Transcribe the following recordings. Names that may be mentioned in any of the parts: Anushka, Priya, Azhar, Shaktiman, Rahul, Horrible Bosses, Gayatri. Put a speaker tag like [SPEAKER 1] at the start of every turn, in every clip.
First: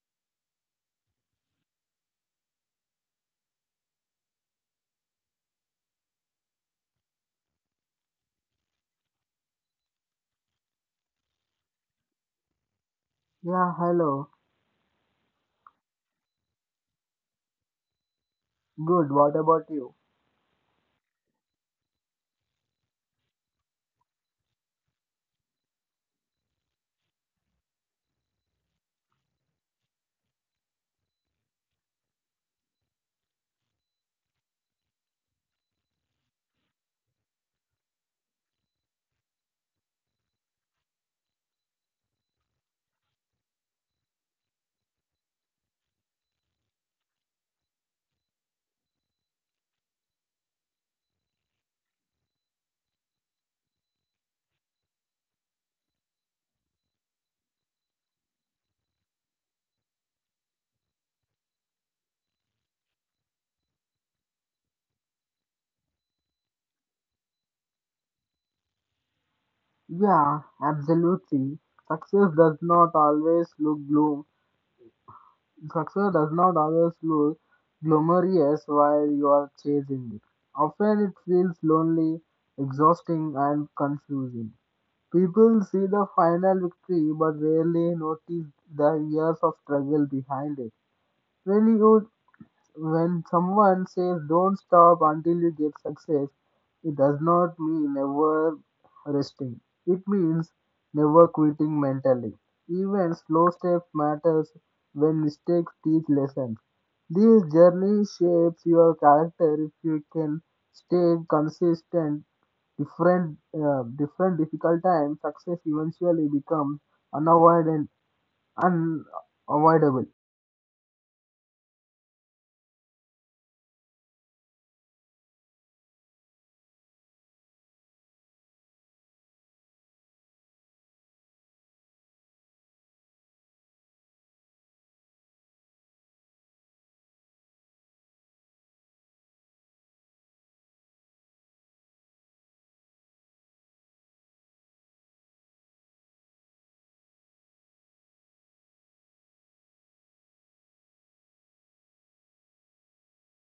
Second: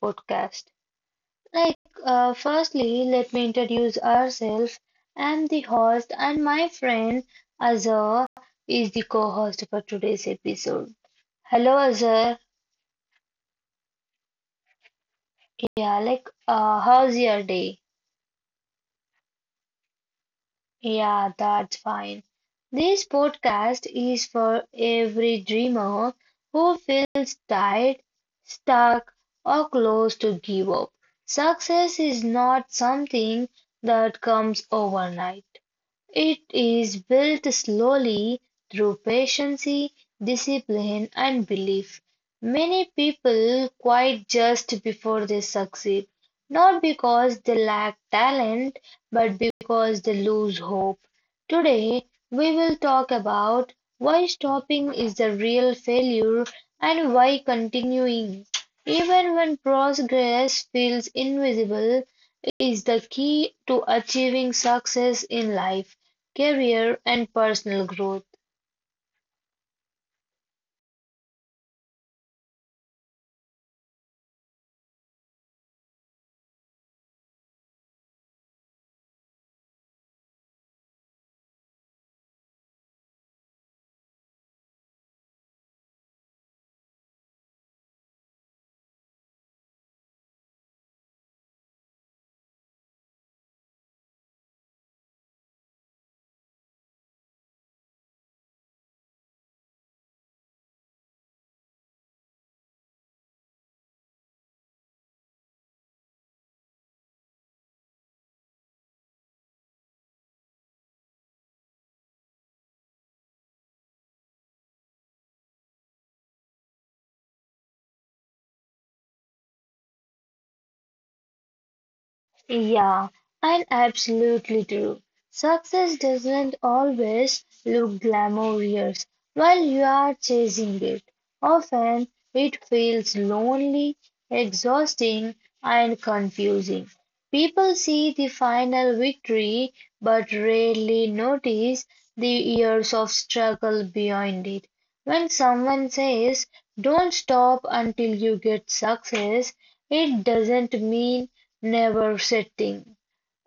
[SPEAKER 1] podcast. Like, firstly, let me introduce ourselves. I'm the host, and my friend Azhar is the co-host for today's episode. Hello Azhar,
[SPEAKER 2] Yeah, hello.
[SPEAKER 1] yeah, how's your day?
[SPEAKER 2] Good, what about you?
[SPEAKER 1] Yeah, that's fine. This podcast is for every dreamer who feels tired, stuck, or close to give up. Success is not something that comes overnight. It is built slowly through patience, discipline, and belief. Many people quit just before they succeed, not because they lack talent, but because they lose hope. Today, we will talk about why stopping is the real failure and why continuing, even when progress feels invisible, is the key to achieving success in life, career, and personal growth.
[SPEAKER 2] Yeah, absolutely. Success does not always look gloom. Success does not always look glamorous while you are chasing it. Often it feels lonely, exhausting, and confusing. People see the final victory but rarely notice the years of struggle behind it. When you When someone says don't stop until you get success, it does not mean never resting. It means never quitting mentally. Even slow steps matters when mistakes teach lessons. This journey shapes your character if you can stay consistent. Different difficult times, success eventually becomes unavoidable, unavoidable.
[SPEAKER 1] Yeah, I absolutely do. Success doesn't always look glamorous while you are chasing it. Often it feels lonely, exhausting, and confusing. People see the final victory but rarely notice the years of struggle behind it. When someone says, Don't stop until you get success, it doesn't mean never setting.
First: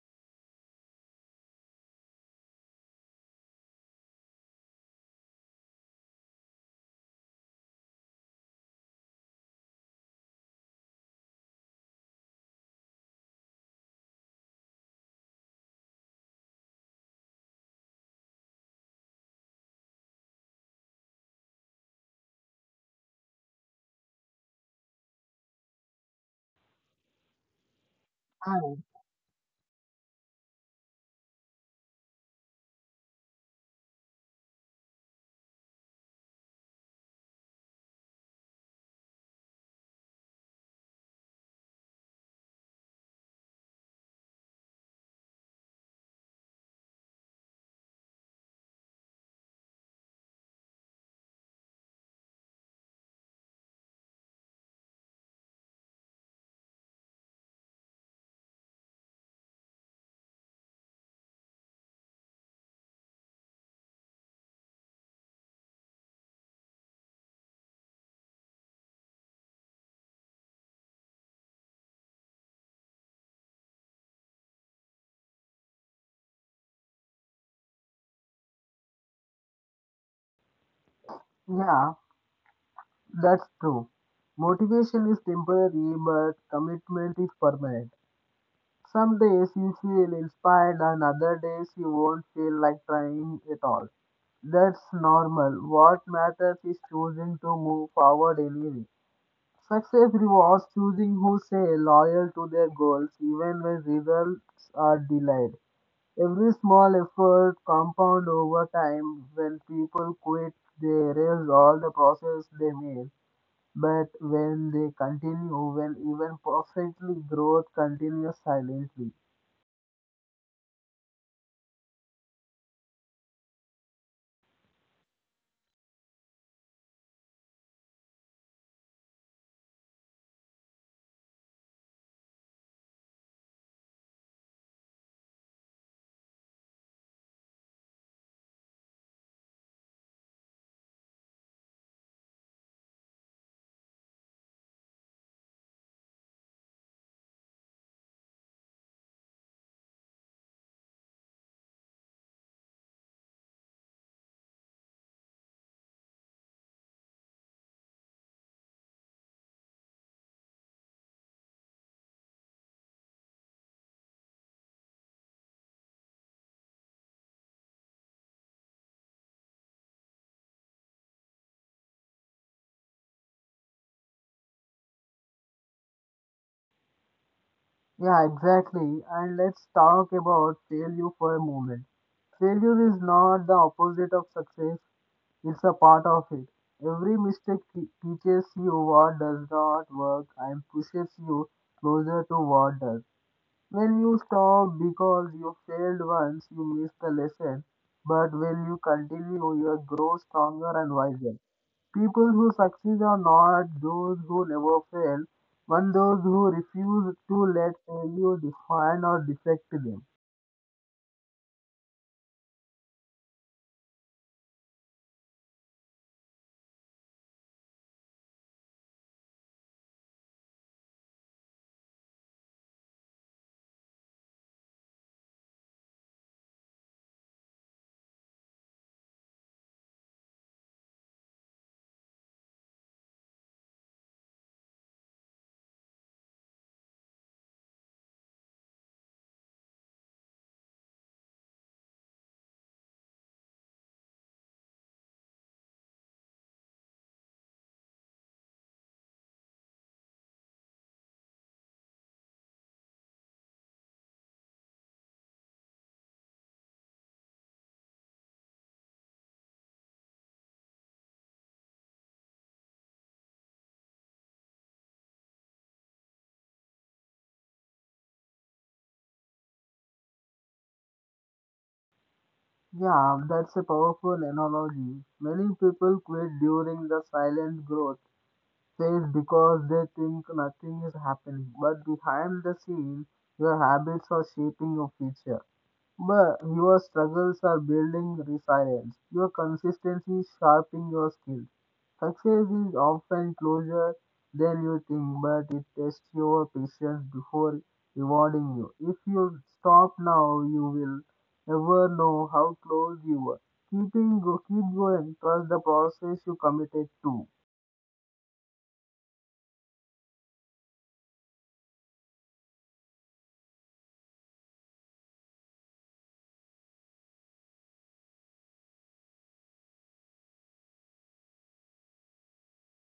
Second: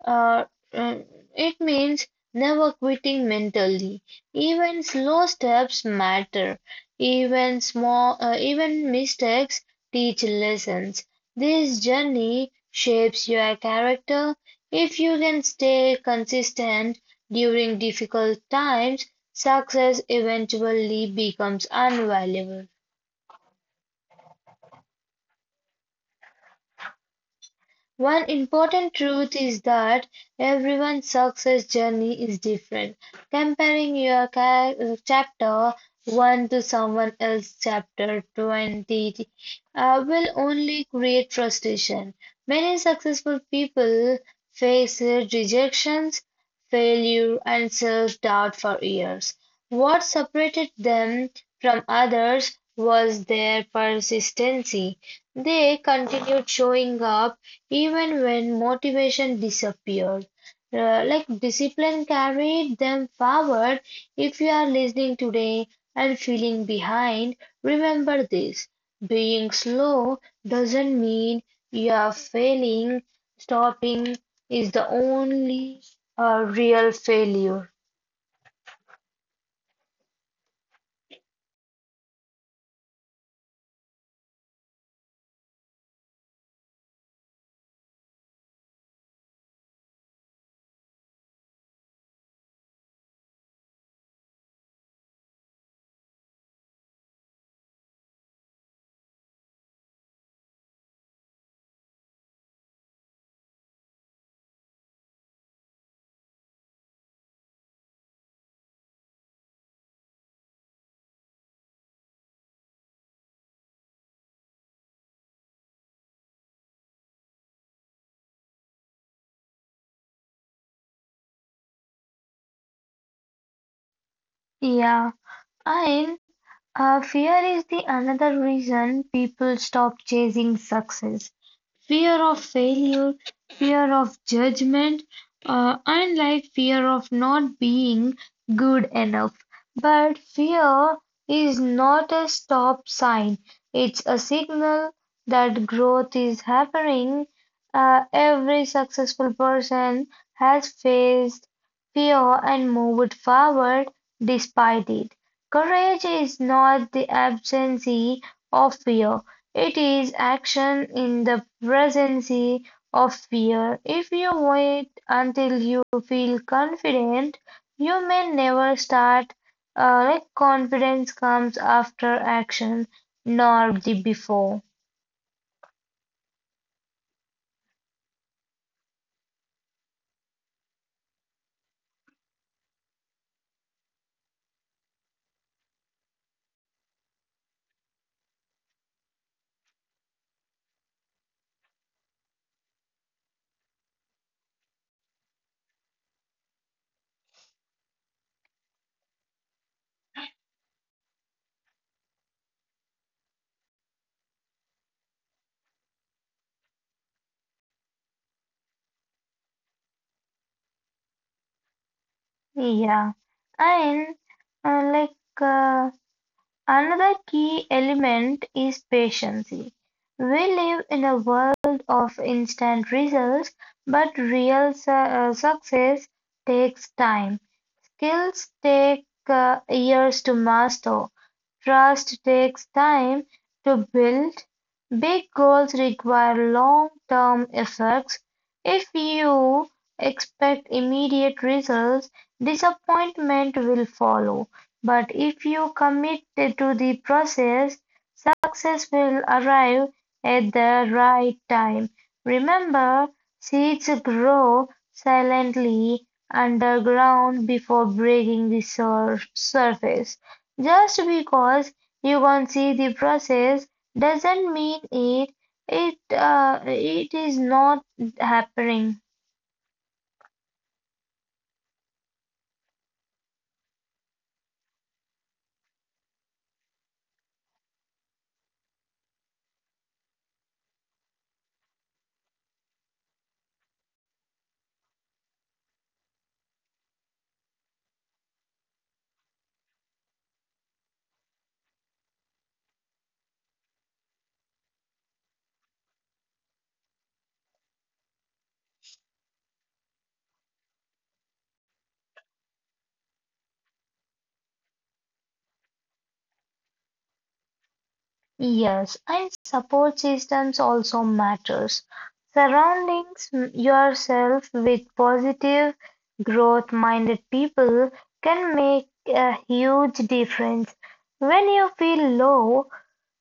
[SPEAKER 1] Uh, uh, it means never quitting mentally. Even slow steps matter. Even mistakes teach lessons. This journey shapes your character. If you can stay consistent during difficult times, success eventually becomes invaluable. One important
[SPEAKER 2] And,
[SPEAKER 1] truth is that everyone's success journey is different. Comparing your chapter 1 to someone else's chapter 20 will only create frustration. Many successful people face rejections, failure, and self doubt for years. What separated them from others was their persistency. They continued showing up even when motivation disappeared, discipline carried them forward. If you are listening today and feeling behind, remember this. Being slow doesn't mean you are failing. Stopping is the only real failure.
[SPEAKER 2] yeah, that's true. Motivation is temporary, but commitment is permanent. Some days you feel inspired, and other days you won't feel like trying at all. That's normal. What matters is choosing to move forward anyway. Success rewards choosing who stay loyal to their goals even when results are delayed. Every small effort compound over time. When people quit, they erase all the process they made, but when they continue, when even perfectly growth continues silently.
[SPEAKER 1] Yeah. And fear is the another reason people stop chasing success. Fear of failure, fear of judgment, and like fear of not being good enough. But fear is not a stop sign, it's a signal that growth is happening. Every successful person has faced fear and moved forward despite it. Courage is not the absence of fear, it is action in the presence of fear. If you wait until you feel confident, you may never start. Confidence comes after action, nor the before.
[SPEAKER 2] Yeah, exactly. And let's talk about failure for a moment. Failure is not the opposite of success, it's a part of it. Every mistake teaches you what does not work and pushes you closer to what does. When you stop because you failed once, you miss the lesson. But when you continue, you grow stronger and wiser. People who succeed are not those who never fail, but those who refuse to let failure define or defect them.
[SPEAKER 1] Yeah, and uh, like uh, another key element is patience. We live in a world of instant results, but real success takes time. Skills take years to master. Trust takes time to build. Big goals require long-term efforts. If you expect immediate results, disappointment will follow. But if you commit to the process, success will arrive at the right time. Remember, seeds grow silently underground before breaking the surface. Just because you can see the process doesn't mean it is not happening.
[SPEAKER 2] Yeah, that's a powerful analogy. Many people quit during the silent growth phase because they think nothing is happening, but behind the scenes, your habits are shaping your future. But your struggles are building resilience. Your consistency is sharpening your skills. Success is often closer than you think, but it tests your patience before rewarding you. If you stop now, you will never know how close you were. Keep going. Trust the process you committed to.
[SPEAKER 1] Yes, and support systems also matters. Surroundings yourself with positive, growth-minded people can make a huge difference. When you feel low,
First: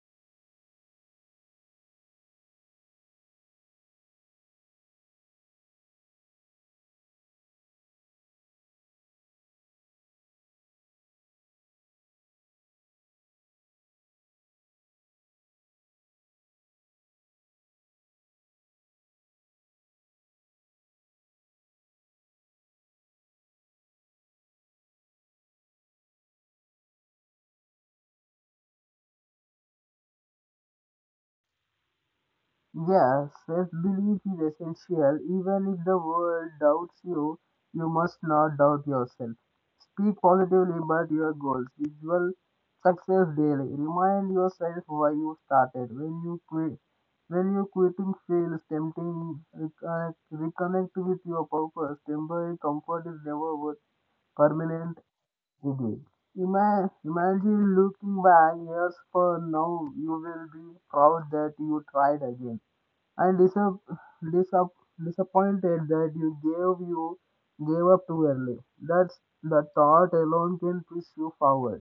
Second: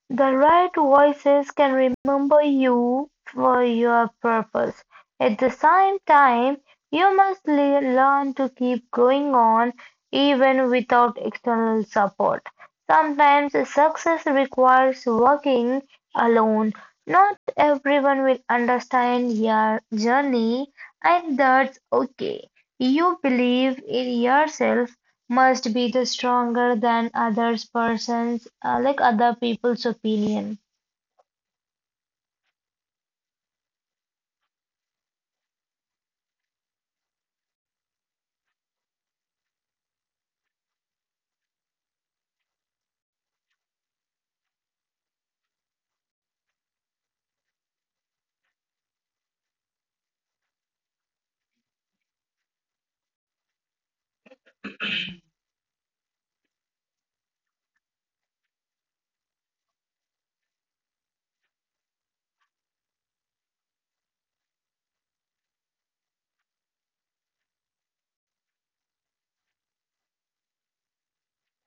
[SPEAKER 1] the right voices can remember you for your purpose. At the same time, you must learn to keep going on even without external support. Sometimes success requires working alone. Not everyone will understand your journey, and that's okay. You believe in yourself must be the stronger than others persons, other people's opinion.
[SPEAKER 2] Yes, self-belief is essential. Even if the world doubts you, you must not doubt yourself. Speak positively about your goals. Visual success daily. Remind yourself why you started. When you quit, when you quitting feels tempting, reconnect with your purpose. Temporary comfort is never worth permanent relief. Imagine looking back years from now, you will be proud that you tried again and disappointed that you gave up too early. That's the thought alone can push you forward.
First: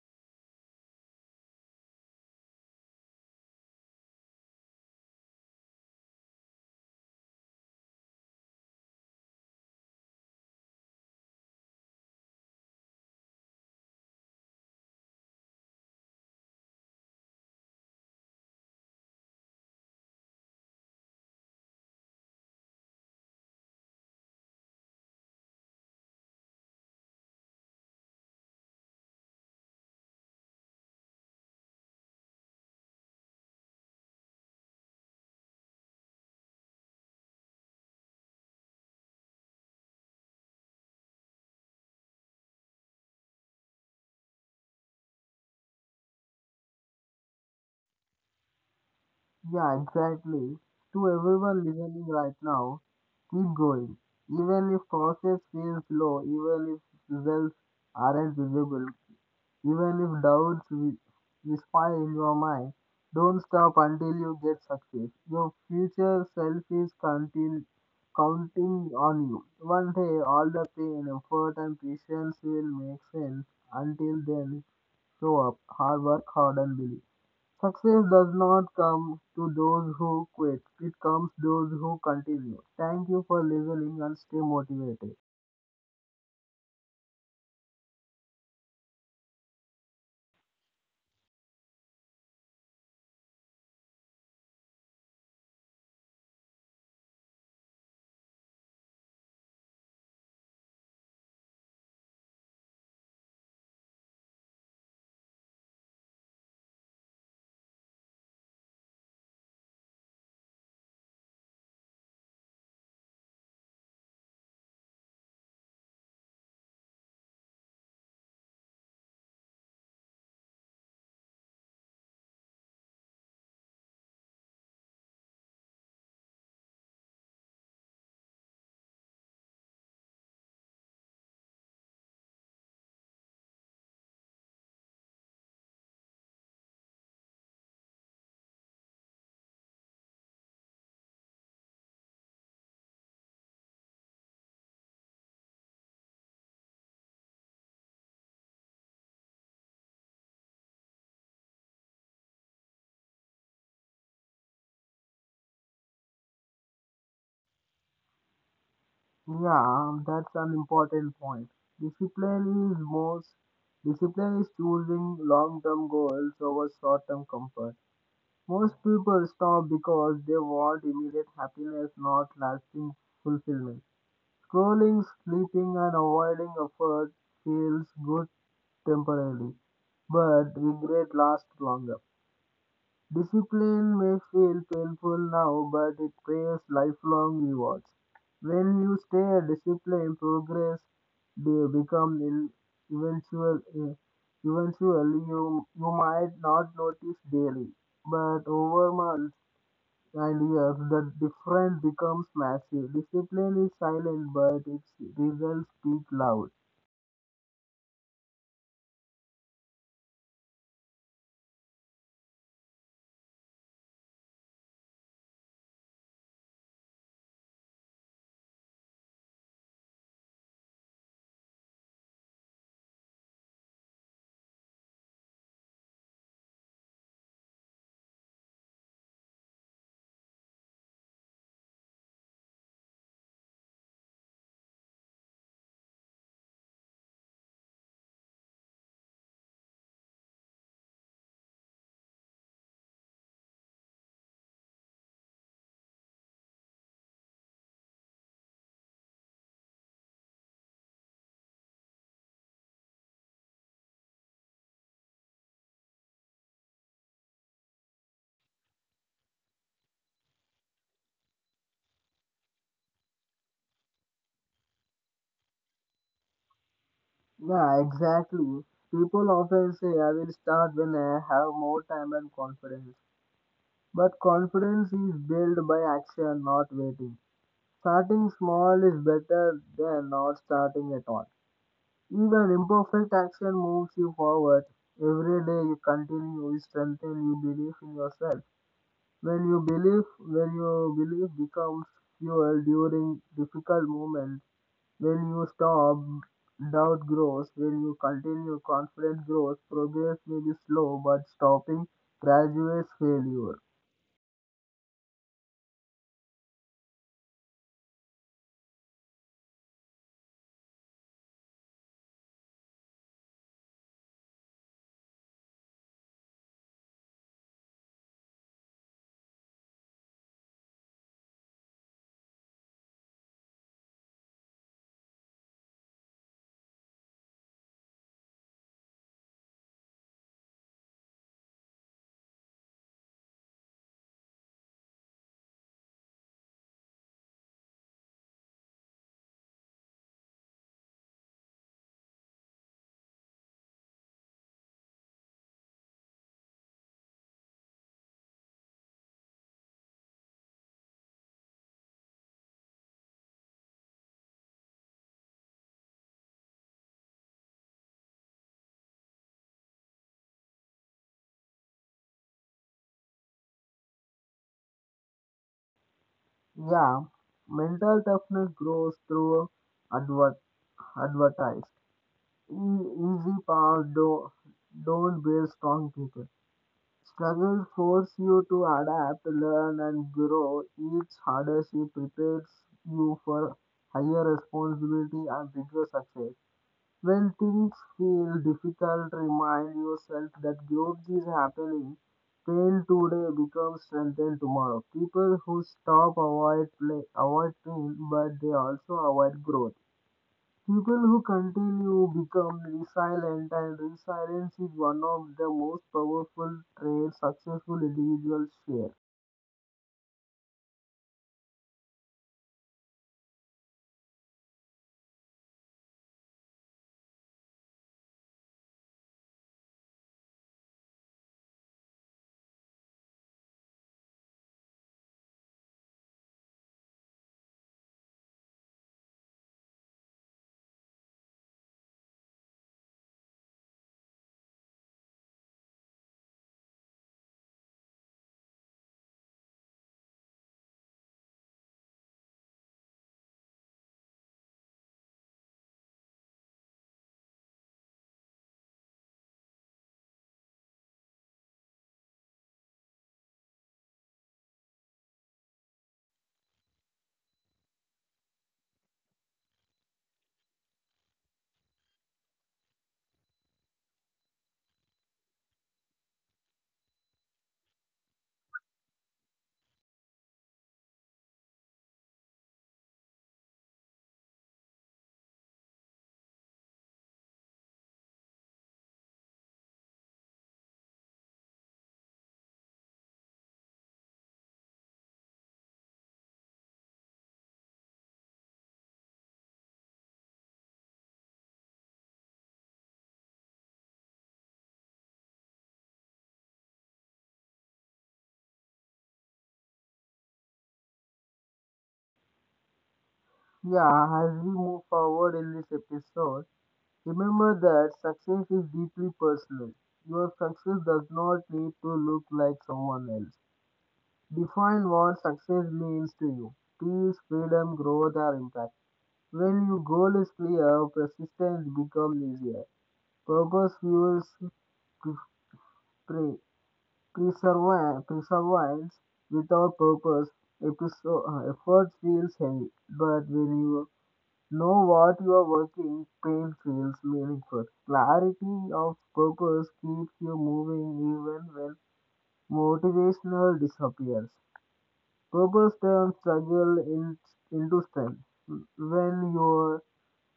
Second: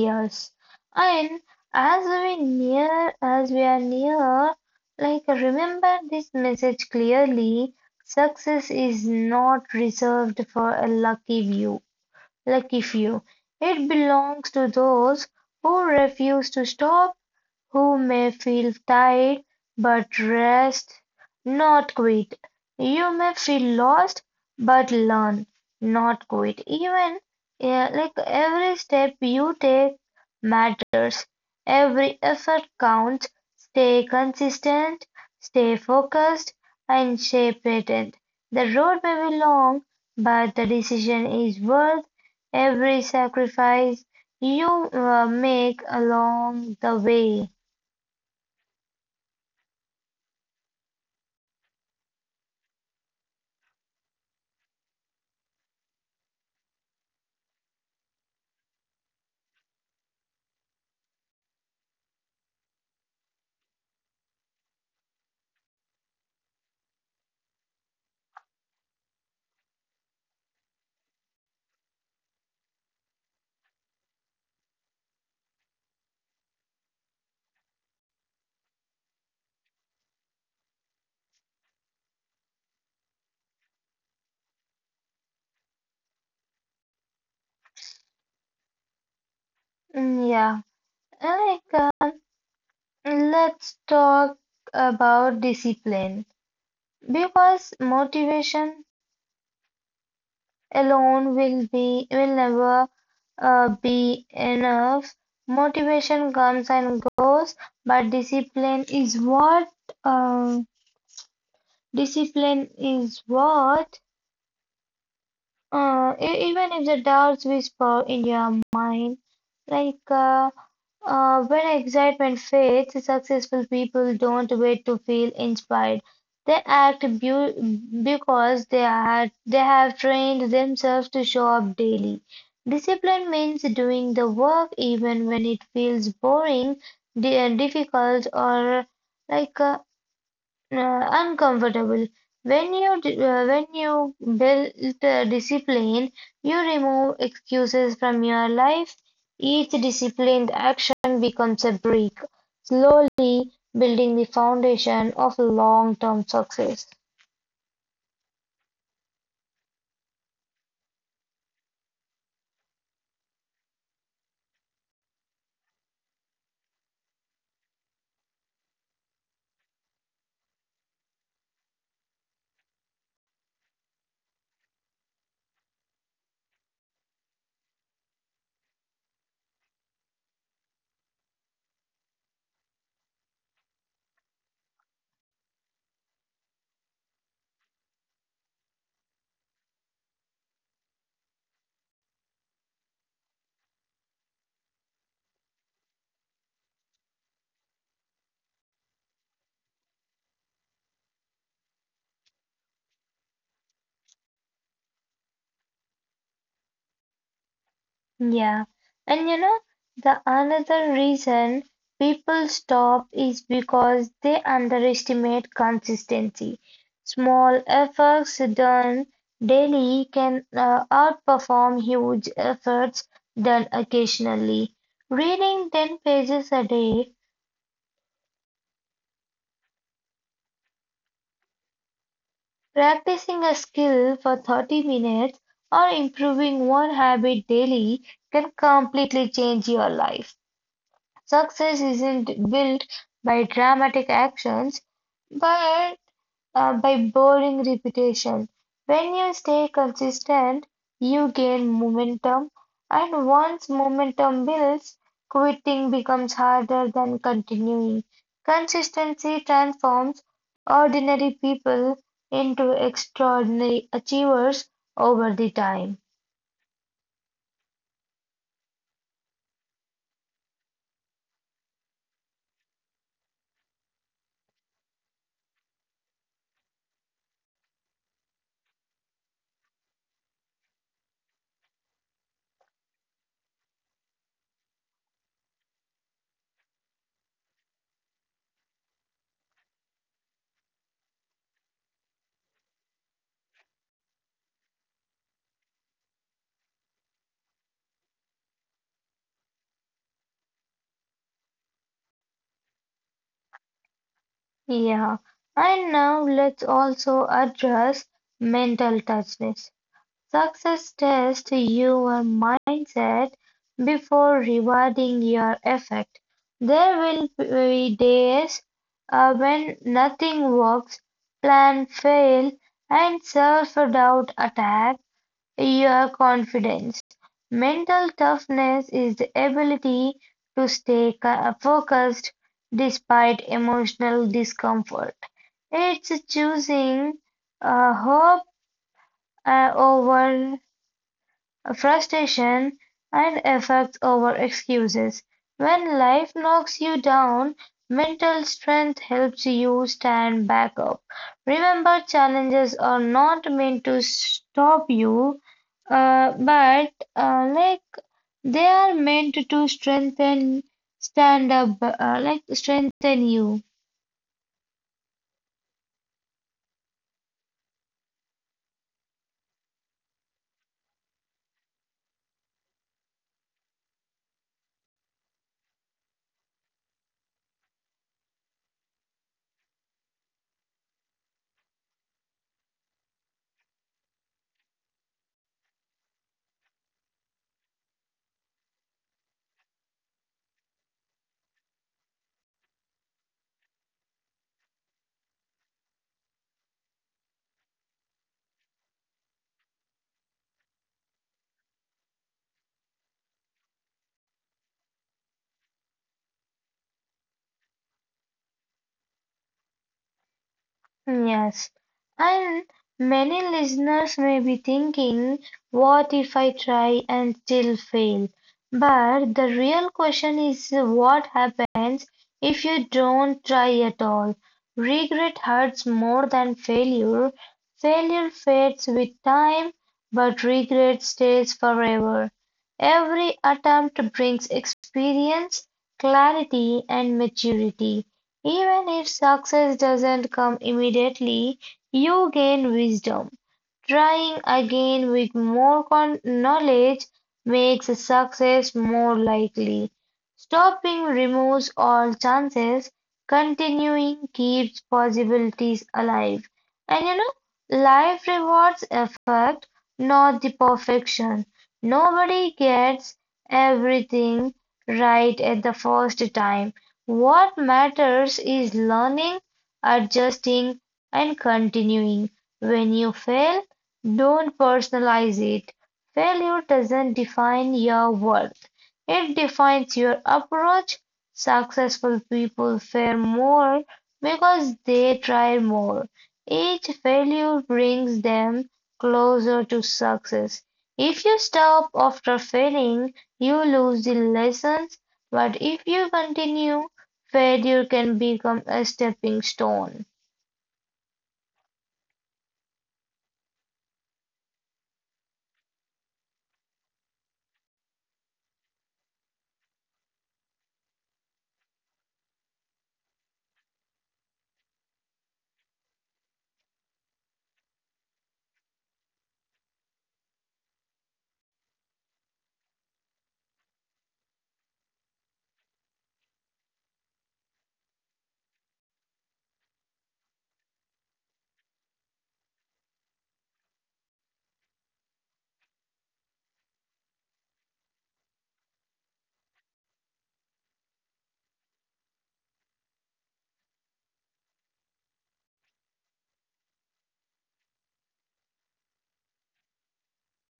[SPEAKER 1] Yes, and as we are near, remember this message clearly. Success is not reserved for a lucky few, lucky few. It belongs to those who refuse to stop, who may feel tired but rest, not quit. You may feel lost but learn, not quit. Even yeah, like every step you take matters, every effort counts. Stay consistent, stay focused, and stay patient. The road may be long, but the decision is worth every sacrifice you make along the way.
[SPEAKER 2] Yeah, exactly. To everyone listening right now, keep going. Even if process feels slow, even if results aren't visible, even if doubts whisper in your mind, don't stop until you get success. Your future self is counting, Counting on you. One day, all the pain, effort, and patience will make sense. Until then, show up, hard work hard, and believe. Success does not come to those who quit, it comes those who continue. Thank you for listening and stay motivated.
[SPEAKER 1] Mm, yeah, like uh, let's talk about discipline because motivation alone will never be enough. Motivation comes and goes, but discipline is what uh, discipline is what even if the doubts whisper in your mind, like uh, when excitement fades, successful people don't wait to feel inspired. They act because they have trained themselves to show up daily. Discipline means doing the work even when it feels boring, difficult, or like uh, uncomfortable. When you build discipline, you remove excuses from your life. Each disciplined action becomes a brick, slowly building the foundation of long-term success.
[SPEAKER 2] Yeah, that's an important point. Discipline is most discipline is choosing long-term goals over short-term comfort. Most people stop because they want immediate happiness, not lasting fulfillment. Scrolling, sleeping, and avoiding effort feels good temporarily, but regret lasts longer. Discipline may feel painful now, but it pays lifelong rewards. When you stay disciplined progress, they become eventual, eh, eventually. You might not notice daily, but over months and years the difference becomes massive. Discipline is silent, but its results speak loud.
[SPEAKER 1] Yeah. And the another reason people stop is because they underestimate consistency. Small efforts done daily can outperform huge efforts done occasionally. Reading 10 pages a day, practicing a skill for 30 minutes, or improving one habit daily can completely change your life. Success isn't built by dramatic actions, but by boring repetition. When you stay consistent, you gain momentum, and once momentum builds, quitting becomes harder than continuing. Consistency transforms ordinary people into extraordinary achievers over the time.
[SPEAKER 2] Yeah, exactly. People often say I will start when I have more time and confidence. But confidence is built by action, not waiting. Starting small is better than not starting at all. Even imperfect action moves you forward. Every day you continue, you strengthen, you believe in yourself. When you believe becomes fuel during difficult moments. When you stop, doubt grows. When you continue, confidence grows. Progress may be slow, but stopping graduates failure.
[SPEAKER 1] Yeah, and now let's also address mental toughness. Success tests your mindset before rewarding your effort. There will be days when nothing works, plan fail, and self-doubt attack your confidence. Mental toughness is the ability to stay focused despite emotional discomfort. It's choosing hope over frustration, and effects over excuses. When life knocks you down, mental strength helps you stand back up. Remember, challenges are not meant to stop you, but they are meant to strengthen, stand up, like strengthen you.
[SPEAKER 2] Yeah, mental toughness grows through adver- advertised. Easy paths don't build strong people. Struggles force you to adapt, learn, and grow. Each hardship prepares you for higher responsibility and bigger success. When things feel difficult, remind yourself that growth is happening. Pain today becomes strength in tomorrow. People who stop avoid play, avoid pain, but they also avoid growth. People who continue become resilient, and resilience is one of the most powerful traits successful individuals share.
[SPEAKER 1] Yes, and many listeners may be thinking, what if I try and still fail? But the real question is what happens if you don't try at all? Regret hurts more than failure. Failure fades with time, but regret stays forever. Every attempt brings experience, clarity, and maturity. Even if success doesn't come immediately, you gain wisdom. Trying again with more knowledge makes success more likely. Stopping removes all chances. Continuing keeps possibilities alive. And life rewards effort, not the perfection. Nobody gets everything right at the first time. What matters is learning, adjusting, and continuing. When you fail, don't personalize it. Failure doesn't define your worth, it defines your approach. Successful people fail more because they try more. Each failure brings them closer to success. If you stop after failing, you lose the lessons, but if you continue, failure can become a stepping stone.
[SPEAKER 2] Yeah, as we move forward in this episode. Remember that success is deeply personal. Your success does not need to look like someone else. Define what success means to you. Peace, freedom, growth or impact. When your goal is clear, persistence becomes easier. Purpose fuels pre- preservi- perseverance. Perseverance. Without purpose, efforts feels heavy. But when you know what you are working, pain feels meaningful. Clarity of purpose keeps you moving even when motivational disappears. Purpose turns struggle in, into strength. When your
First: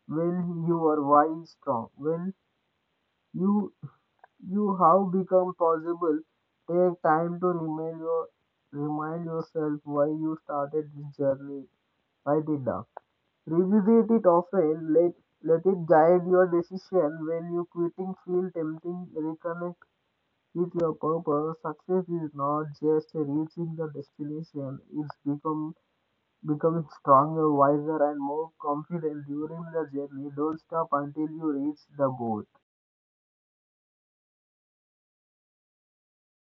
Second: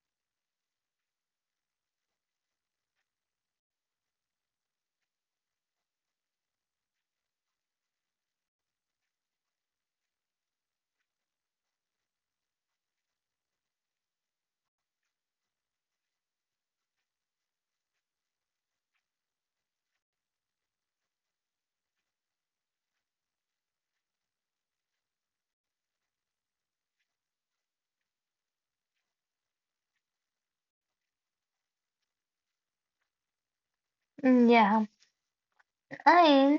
[SPEAKER 2] when your why is strong, when you you have become possible, take time to remind yourself why you started this journey. Write it down. Revisit it often, let it guide your decision when you quitting feel tempting, reconnect with your purpose. Success is not just reaching the destination, it's become becoming stronger, wiser and more confident during the journey. Don't stop until you reach the goal.
[SPEAKER 1] Mm, yeah, and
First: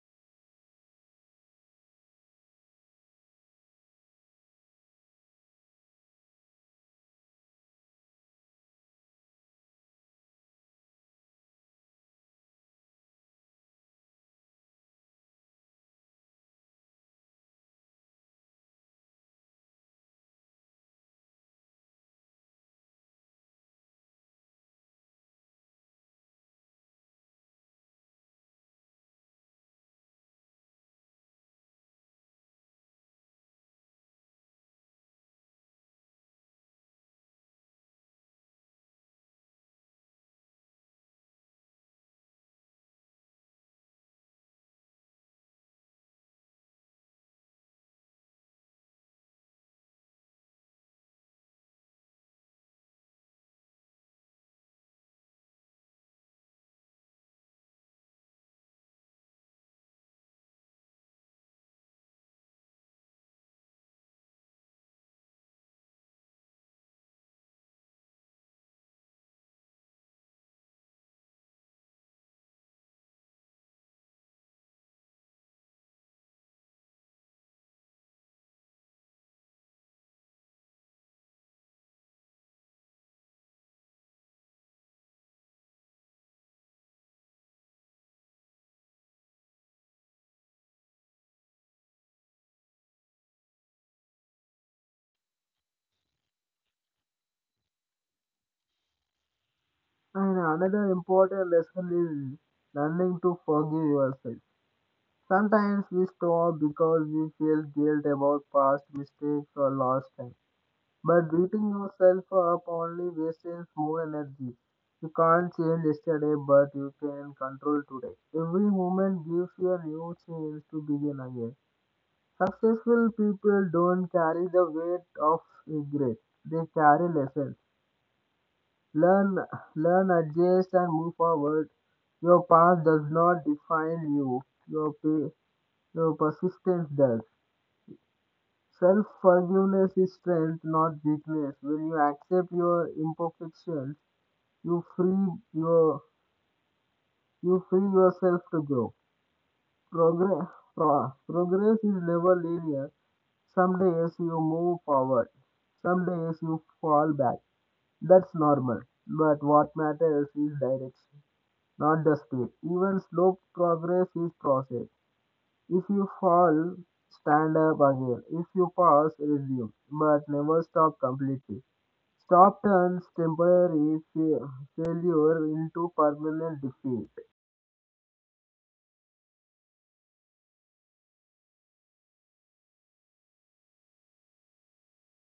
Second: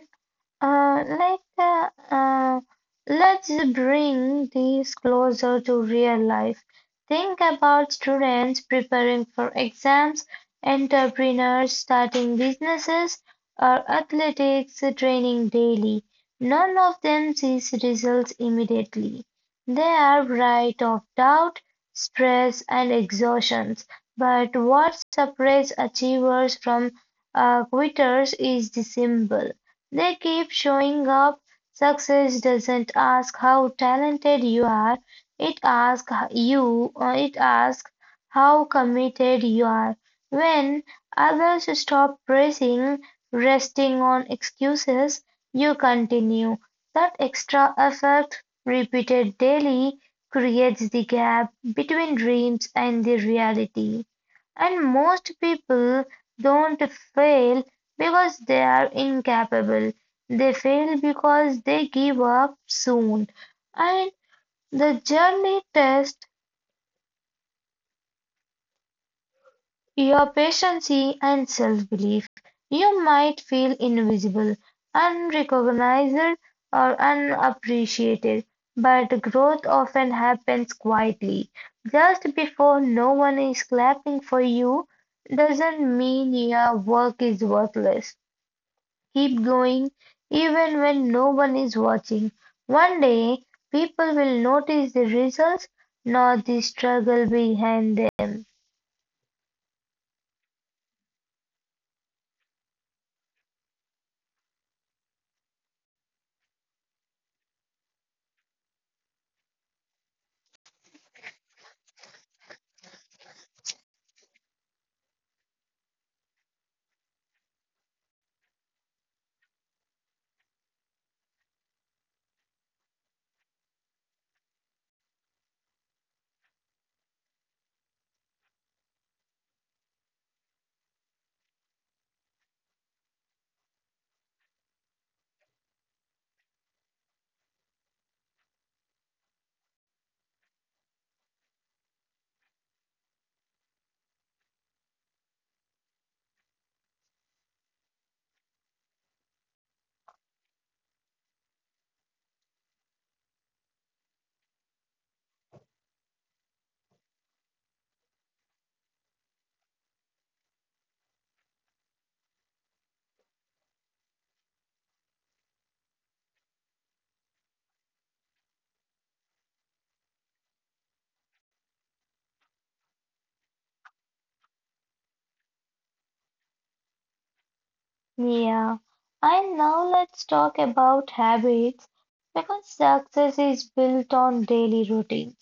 [SPEAKER 1] Uh, like, uh, uh, let's bring these closer to real life. Think about students preparing for exams, entrepreneurs starting businesses, or athletics training daily. None of them sees results immediately. They are bright of doubt, stress, and exhaustions. But what separates achievers from quitters is the symbol. They keep showing up. Success doesn't ask how talented you are, it asks how committed you are. When others stop pressing, resting on excuses, you continue. That extra effort repeated daily creates the gap between dreams and the reality. And most people don't fail because they are incapable. They fail because they give up soon. And the journey tests your patience and self belief. You might feel invisible, unrecognized, or unappreciated, but growth often happens quietly. Just before no one is clapping for you doesn't mean your work is worthless. Keep going, even when no one is watching. One day, people will notice the results, not the struggle behind them.
[SPEAKER 2] And another important lesson is learning to forgive yourself. Sometimes we stop because we feel guilt about past mistakes or lost time. But beating yourself up only wastes more energy. You can't change yesterday, but you can control today. Every moment gives you a new chance to begin again. Successful people don't carry the weight of regret. They carry lessons. Learn, Learn, adjust, and move forward. Your past does not define you. Your, pa- your persistence does. Self forgiveness is strength, not weakness. When you accept your imperfections, you free your you free yourself to grow. Progress Progress is never linear. Some days you move forward, some days you fall back. That's normal. But what matters is direction, not the speed. Even slow progress is process. If you fall, stand up again. If you pause, resume, but never stop completely. Stop turns temporary failure into permanent defeat.
[SPEAKER 1] Yeah, and now let's talk about habits because success is built on daily routines.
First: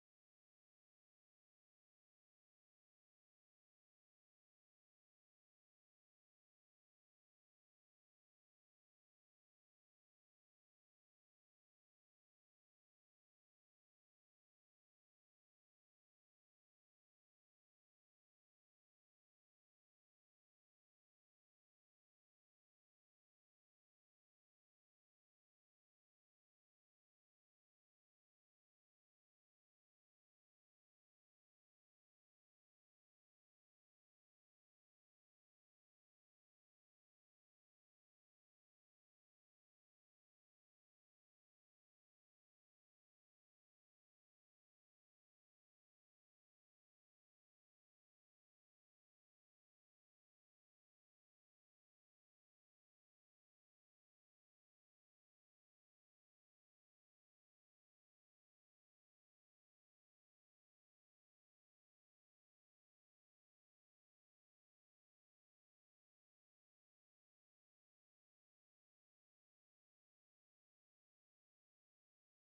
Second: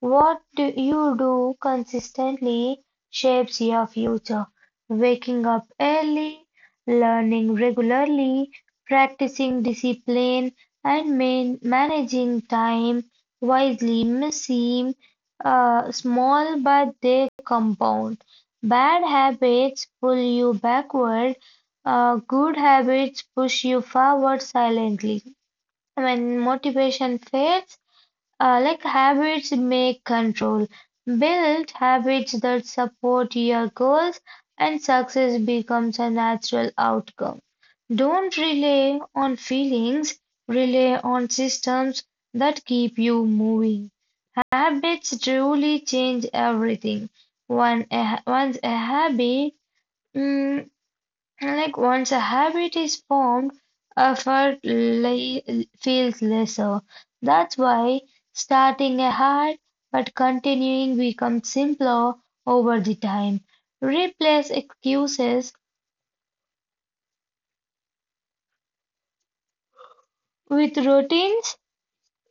[SPEAKER 1] What do you do consistently shapes your future. Waking up early, learning regularly, practicing discipline, and managing time wisely may seem small, but they compound. Bad habits pull you backward. Good habits push you forward silently. When motivation fades, habits make control. Build habits that support your goals, and success becomes a natural outcome. Don't rely on feelings, rely on systems that keep you moving. Habits truly change everything. One, a, once a habit mm, once a habit is formed, effort le feels lesser. That's why starting a hard but continuing becomes simpler over the time. Replace excuses with routines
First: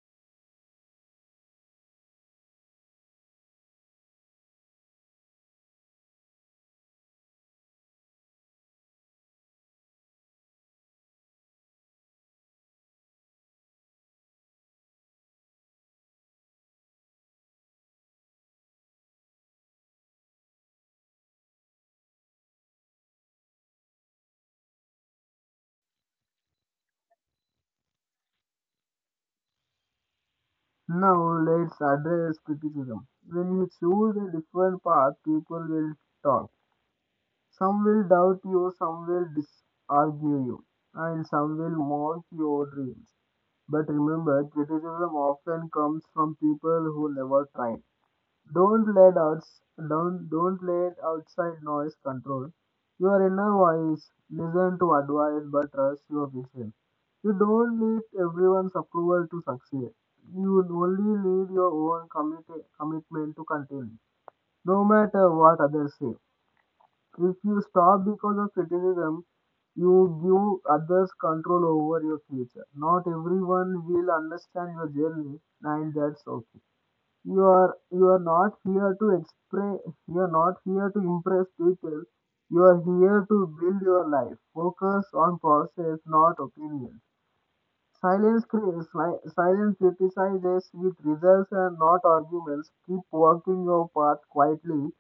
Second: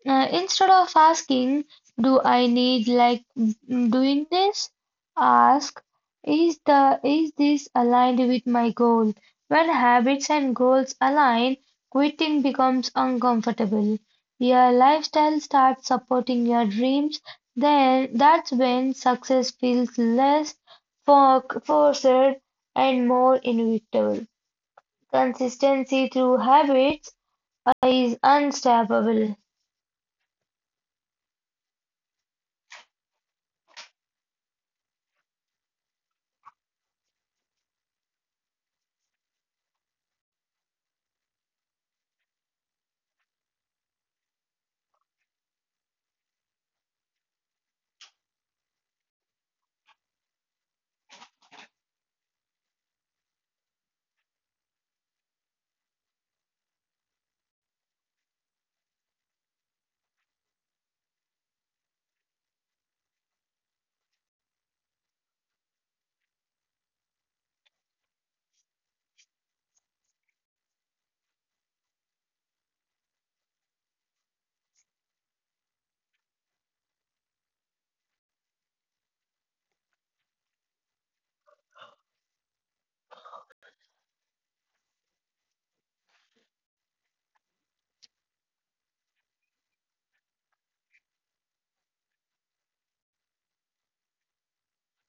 [SPEAKER 1] Uh, Instead of asking, do I need doing this? Ask, is this aligned with my goal? When habits and goals align, quitting becomes uncomfortable. Your lifestyle starts supporting your dreams, then that's when success feels less forced and more inevitable. Consistency through habits is unstoppable.
[SPEAKER 2] Now let's address criticism. When you choose a different path, people will talk. Some will doubt you, some will disargue you, and some will mock your dreams. But remember, criticism often comes from people who never tried. Don't let outs don't let outside noise control your inner voice. Listen to advice, but trust your vision. You don't need everyone's approval to succeed. You only need your own commitment to continue, no matter what others say. If you stop because of criticism, you give others control over your future. Not everyone will understand your journey, and that's okay. You are not here to express. You are not here to impress people. You are here to build your life. Focus on process, not opinion. Silence criticizes with results and not arguments. Keep walking your path quietly.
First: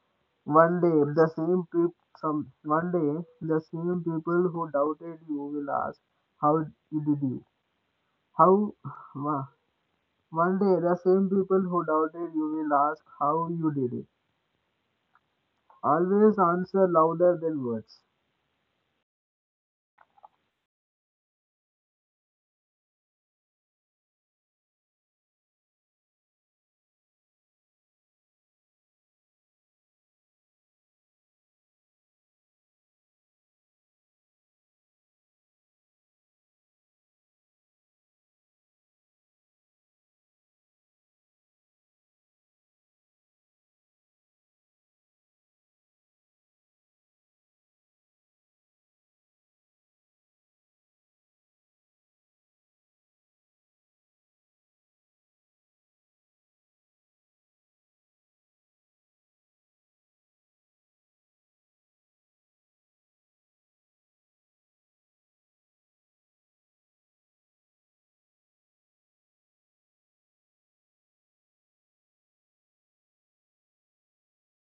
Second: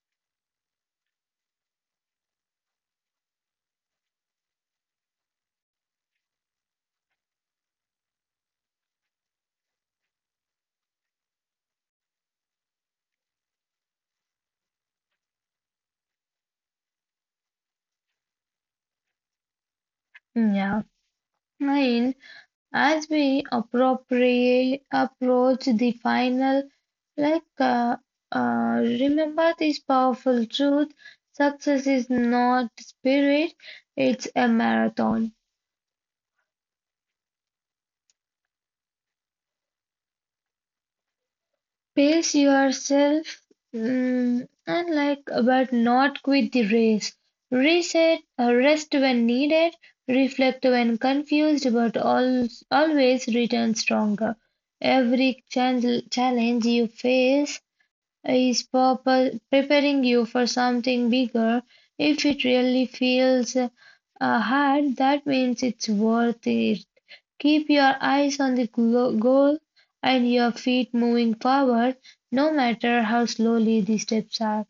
[SPEAKER 2] One day, the same people, some one day, the same people who doubted you will ask, "How did you? How? One day, the same people who doubted you will ask how you did it. Always answer louder than words.
[SPEAKER 1] Yeah. And as we appropriate approach the final, like uh, remember this powerful truth: success is not spirit; it's a marathon. Pace yourself, but not quit the race. Rest when needed, reflect when confused, but always return stronger. Every challenge you face is preparing you for something bigger. If it really feels hard, that means it's worth it. Keep your eyes on the goal and your feet moving forward, no matter how slowly the steps are.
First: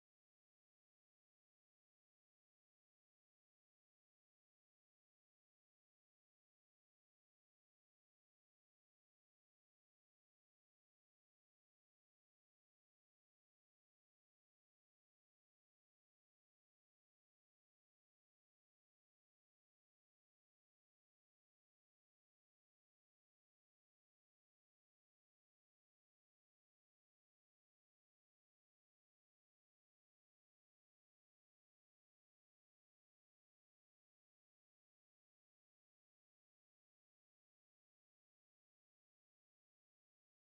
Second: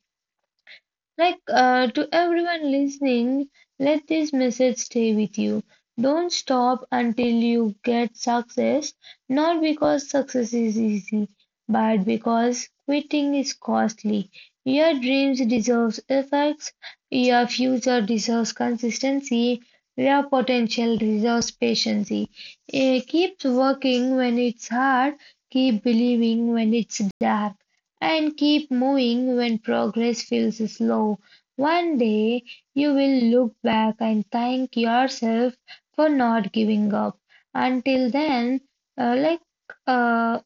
[SPEAKER 1] To everyone listening, let this message stay with you. Don't stop until you get success, not because success is easy, but because quitting is costly. Your dreams deserves effects, your future deserves consistency, your potential deserves patience. Keep working when it's hard, keep believing when it's dark and keep moving when progress feels slow. One day you will look back and thank yourself for not giving up. Until then, uh, like, uh,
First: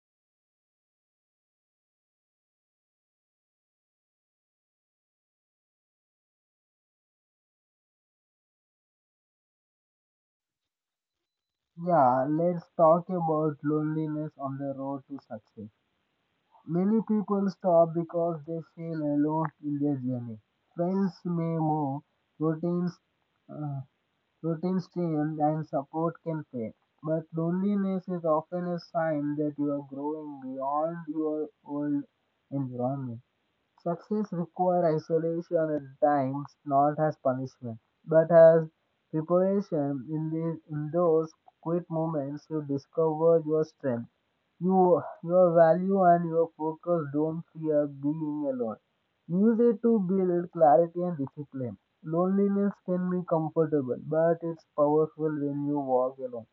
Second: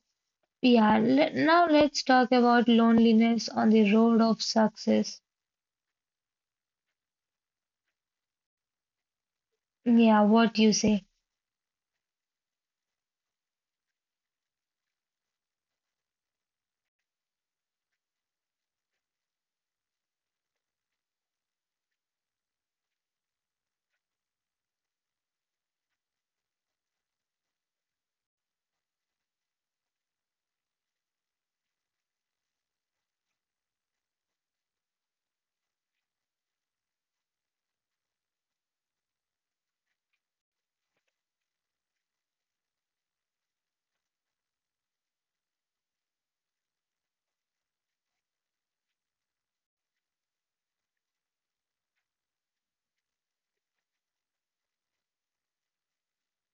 [SPEAKER 1] yeah, let's talk about loneliness on the road of success. Yeah, what you say.
[SPEAKER 2] Yeah, let's talk about loneliness on the road to success. Many people stop because they feel alone in their journey. Friends may move, routines, uh, routines change, and support can fade. But loneliness is often a sign that you are growing beyond your old environment. Success requires isolation at times, not as punishment, but as preparation. In those quiet moments, you discover your strength, your value, and your focus. Don't fear being alone. Use it to build clarity and discipline. Loneliness can be comfortable, but it's powerful when you walk alone.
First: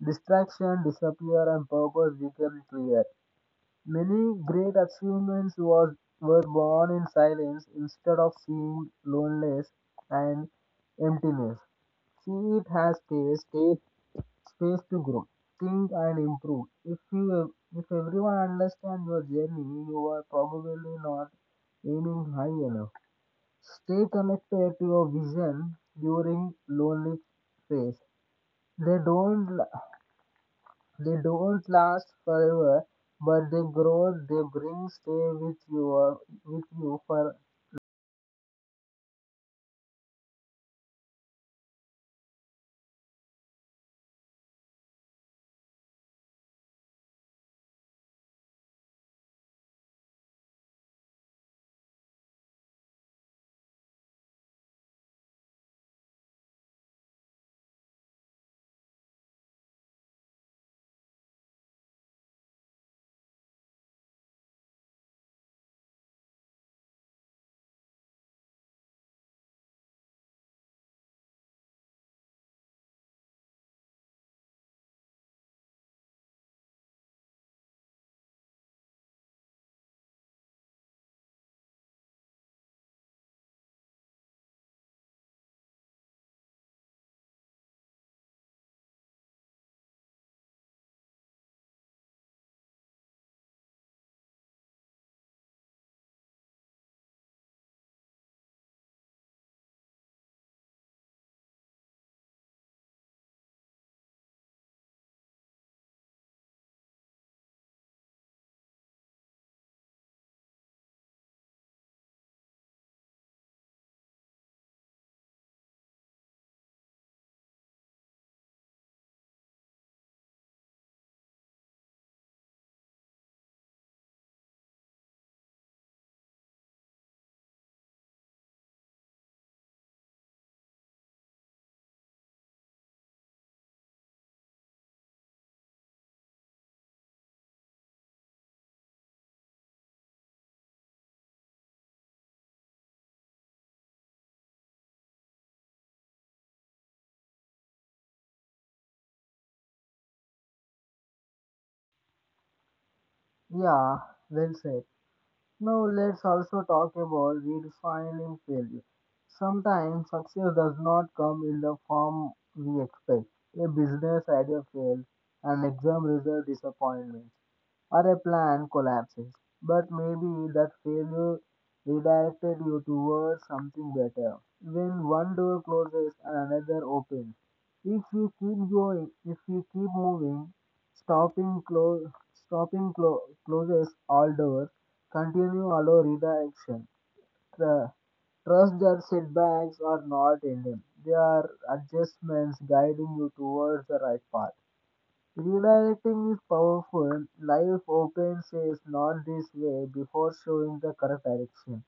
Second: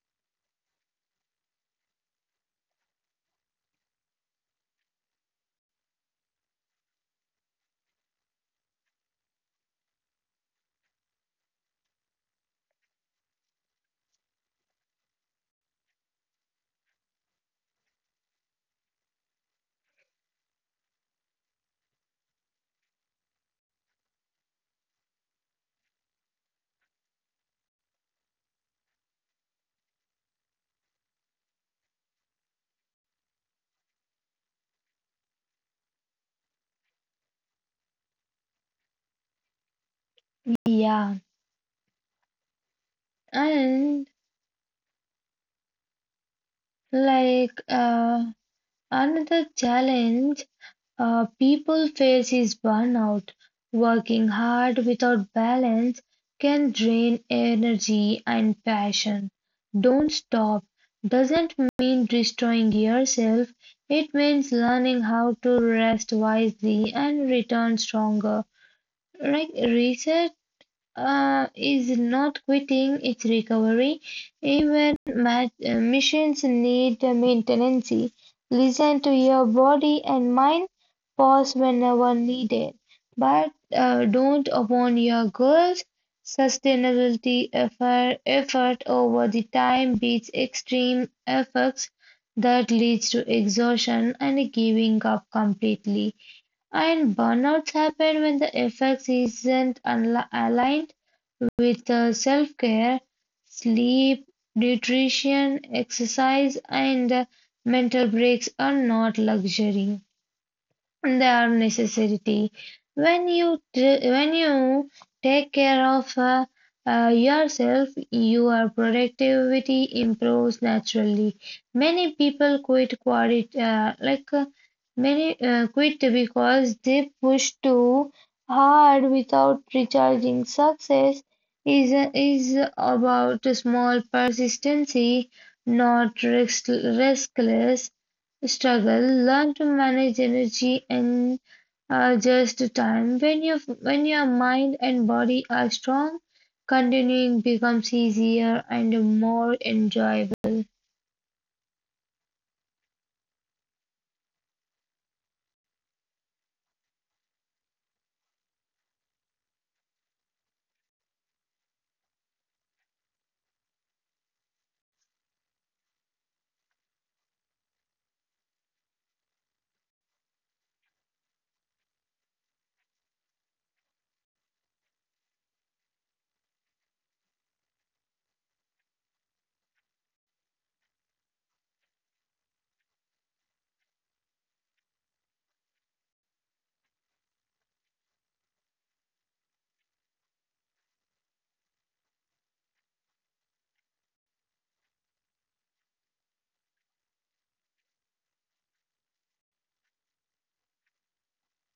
[SPEAKER 2] Distraction disappear and purpose become clear. Many great achievements was, were born in silence instead of seeing loneliness and emptiness. See it has space, take space to grow, think and improve. If everyone understands your journey, you are probably not aiming high enough. Stay connected to your vision during lonely phase. They don't they don't last forever, but they grow. They bring stay with with you for
[SPEAKER 1] Yeah, and like, uh, another challenge people face is burnout. Working hard without balance can drain energy and passion. Don't stop doesn't mean destroying yourself. It means learning how to rest wisely and return stronger. Like research is not quitting, it's recovery. Even machines need maintenance. Listen to your body and mind, pause whenever needed, but don't upon your goals. Sustainability effort over the time beats extreme efforts that leads to exhaustion and giving up completely. And burnouts happen when the effects isn't aligned with self-care, sleep, nutrition, exercise, and mental breaks are not luxury their necessity. When you take care of yourself, your productivity improves naturally. Many people quit quit like many quit because they push too hard without recharging. Success is is about small persistency, not riskless struggle, learn to manage energy and adjust to time. When your mind and body are strong, continuing becomes easier and more enjoyable.
[SPEAKER 2] yeah. Well said. Now let's also talk about redefining failure. Sometimes success does not come in the form we expect. A business idea fails, an exam result disappointment, or a plan collapses. But maybe that failure redirected you towards something better. When one door closes and another opens, if you keep going, If you keep moving, stopping close, stopping clo- closes all doors. Continue allow redirection. Tr- Trust that setbacks are not ending. They are adjustments guiding you towards the right path. Redirecting is powerful. Life often says not this way before showing the correct direction.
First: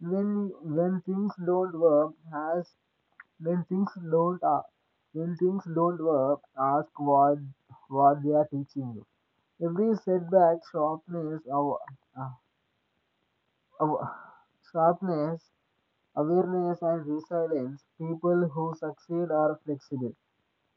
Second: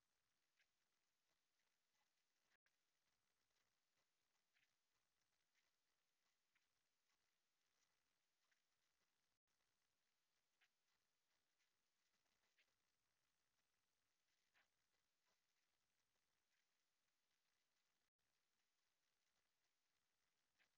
[SPEAKER 2] When things don't work, ask when things don't uh, when things don't work, ask what they are teaching you. Every setback sharpens uh, Aw- sharpness, awareness, and resilience. People who succeed are flexible.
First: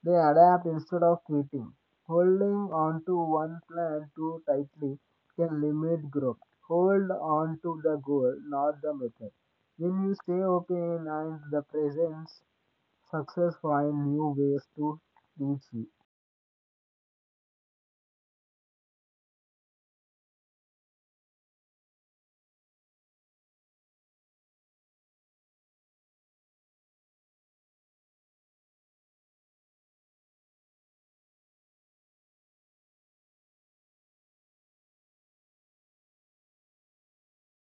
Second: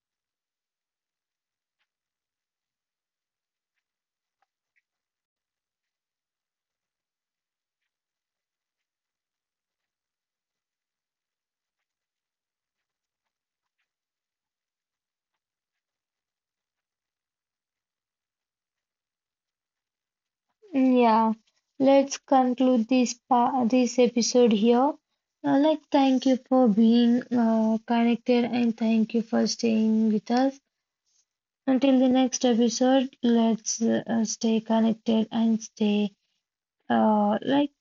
[SPEAKER 2] They adapt instead of quitting. Holding on to one plan too tightly can limit growth. Hold on to the goal, not the method. When you stay open and the presence, success finds new ways to reach you.
[SPEAKER 1] Yeah, let's conclude this episode here. Thank you for being connected and thank you for staying with us. Until the next episode, let's stay connected and stay like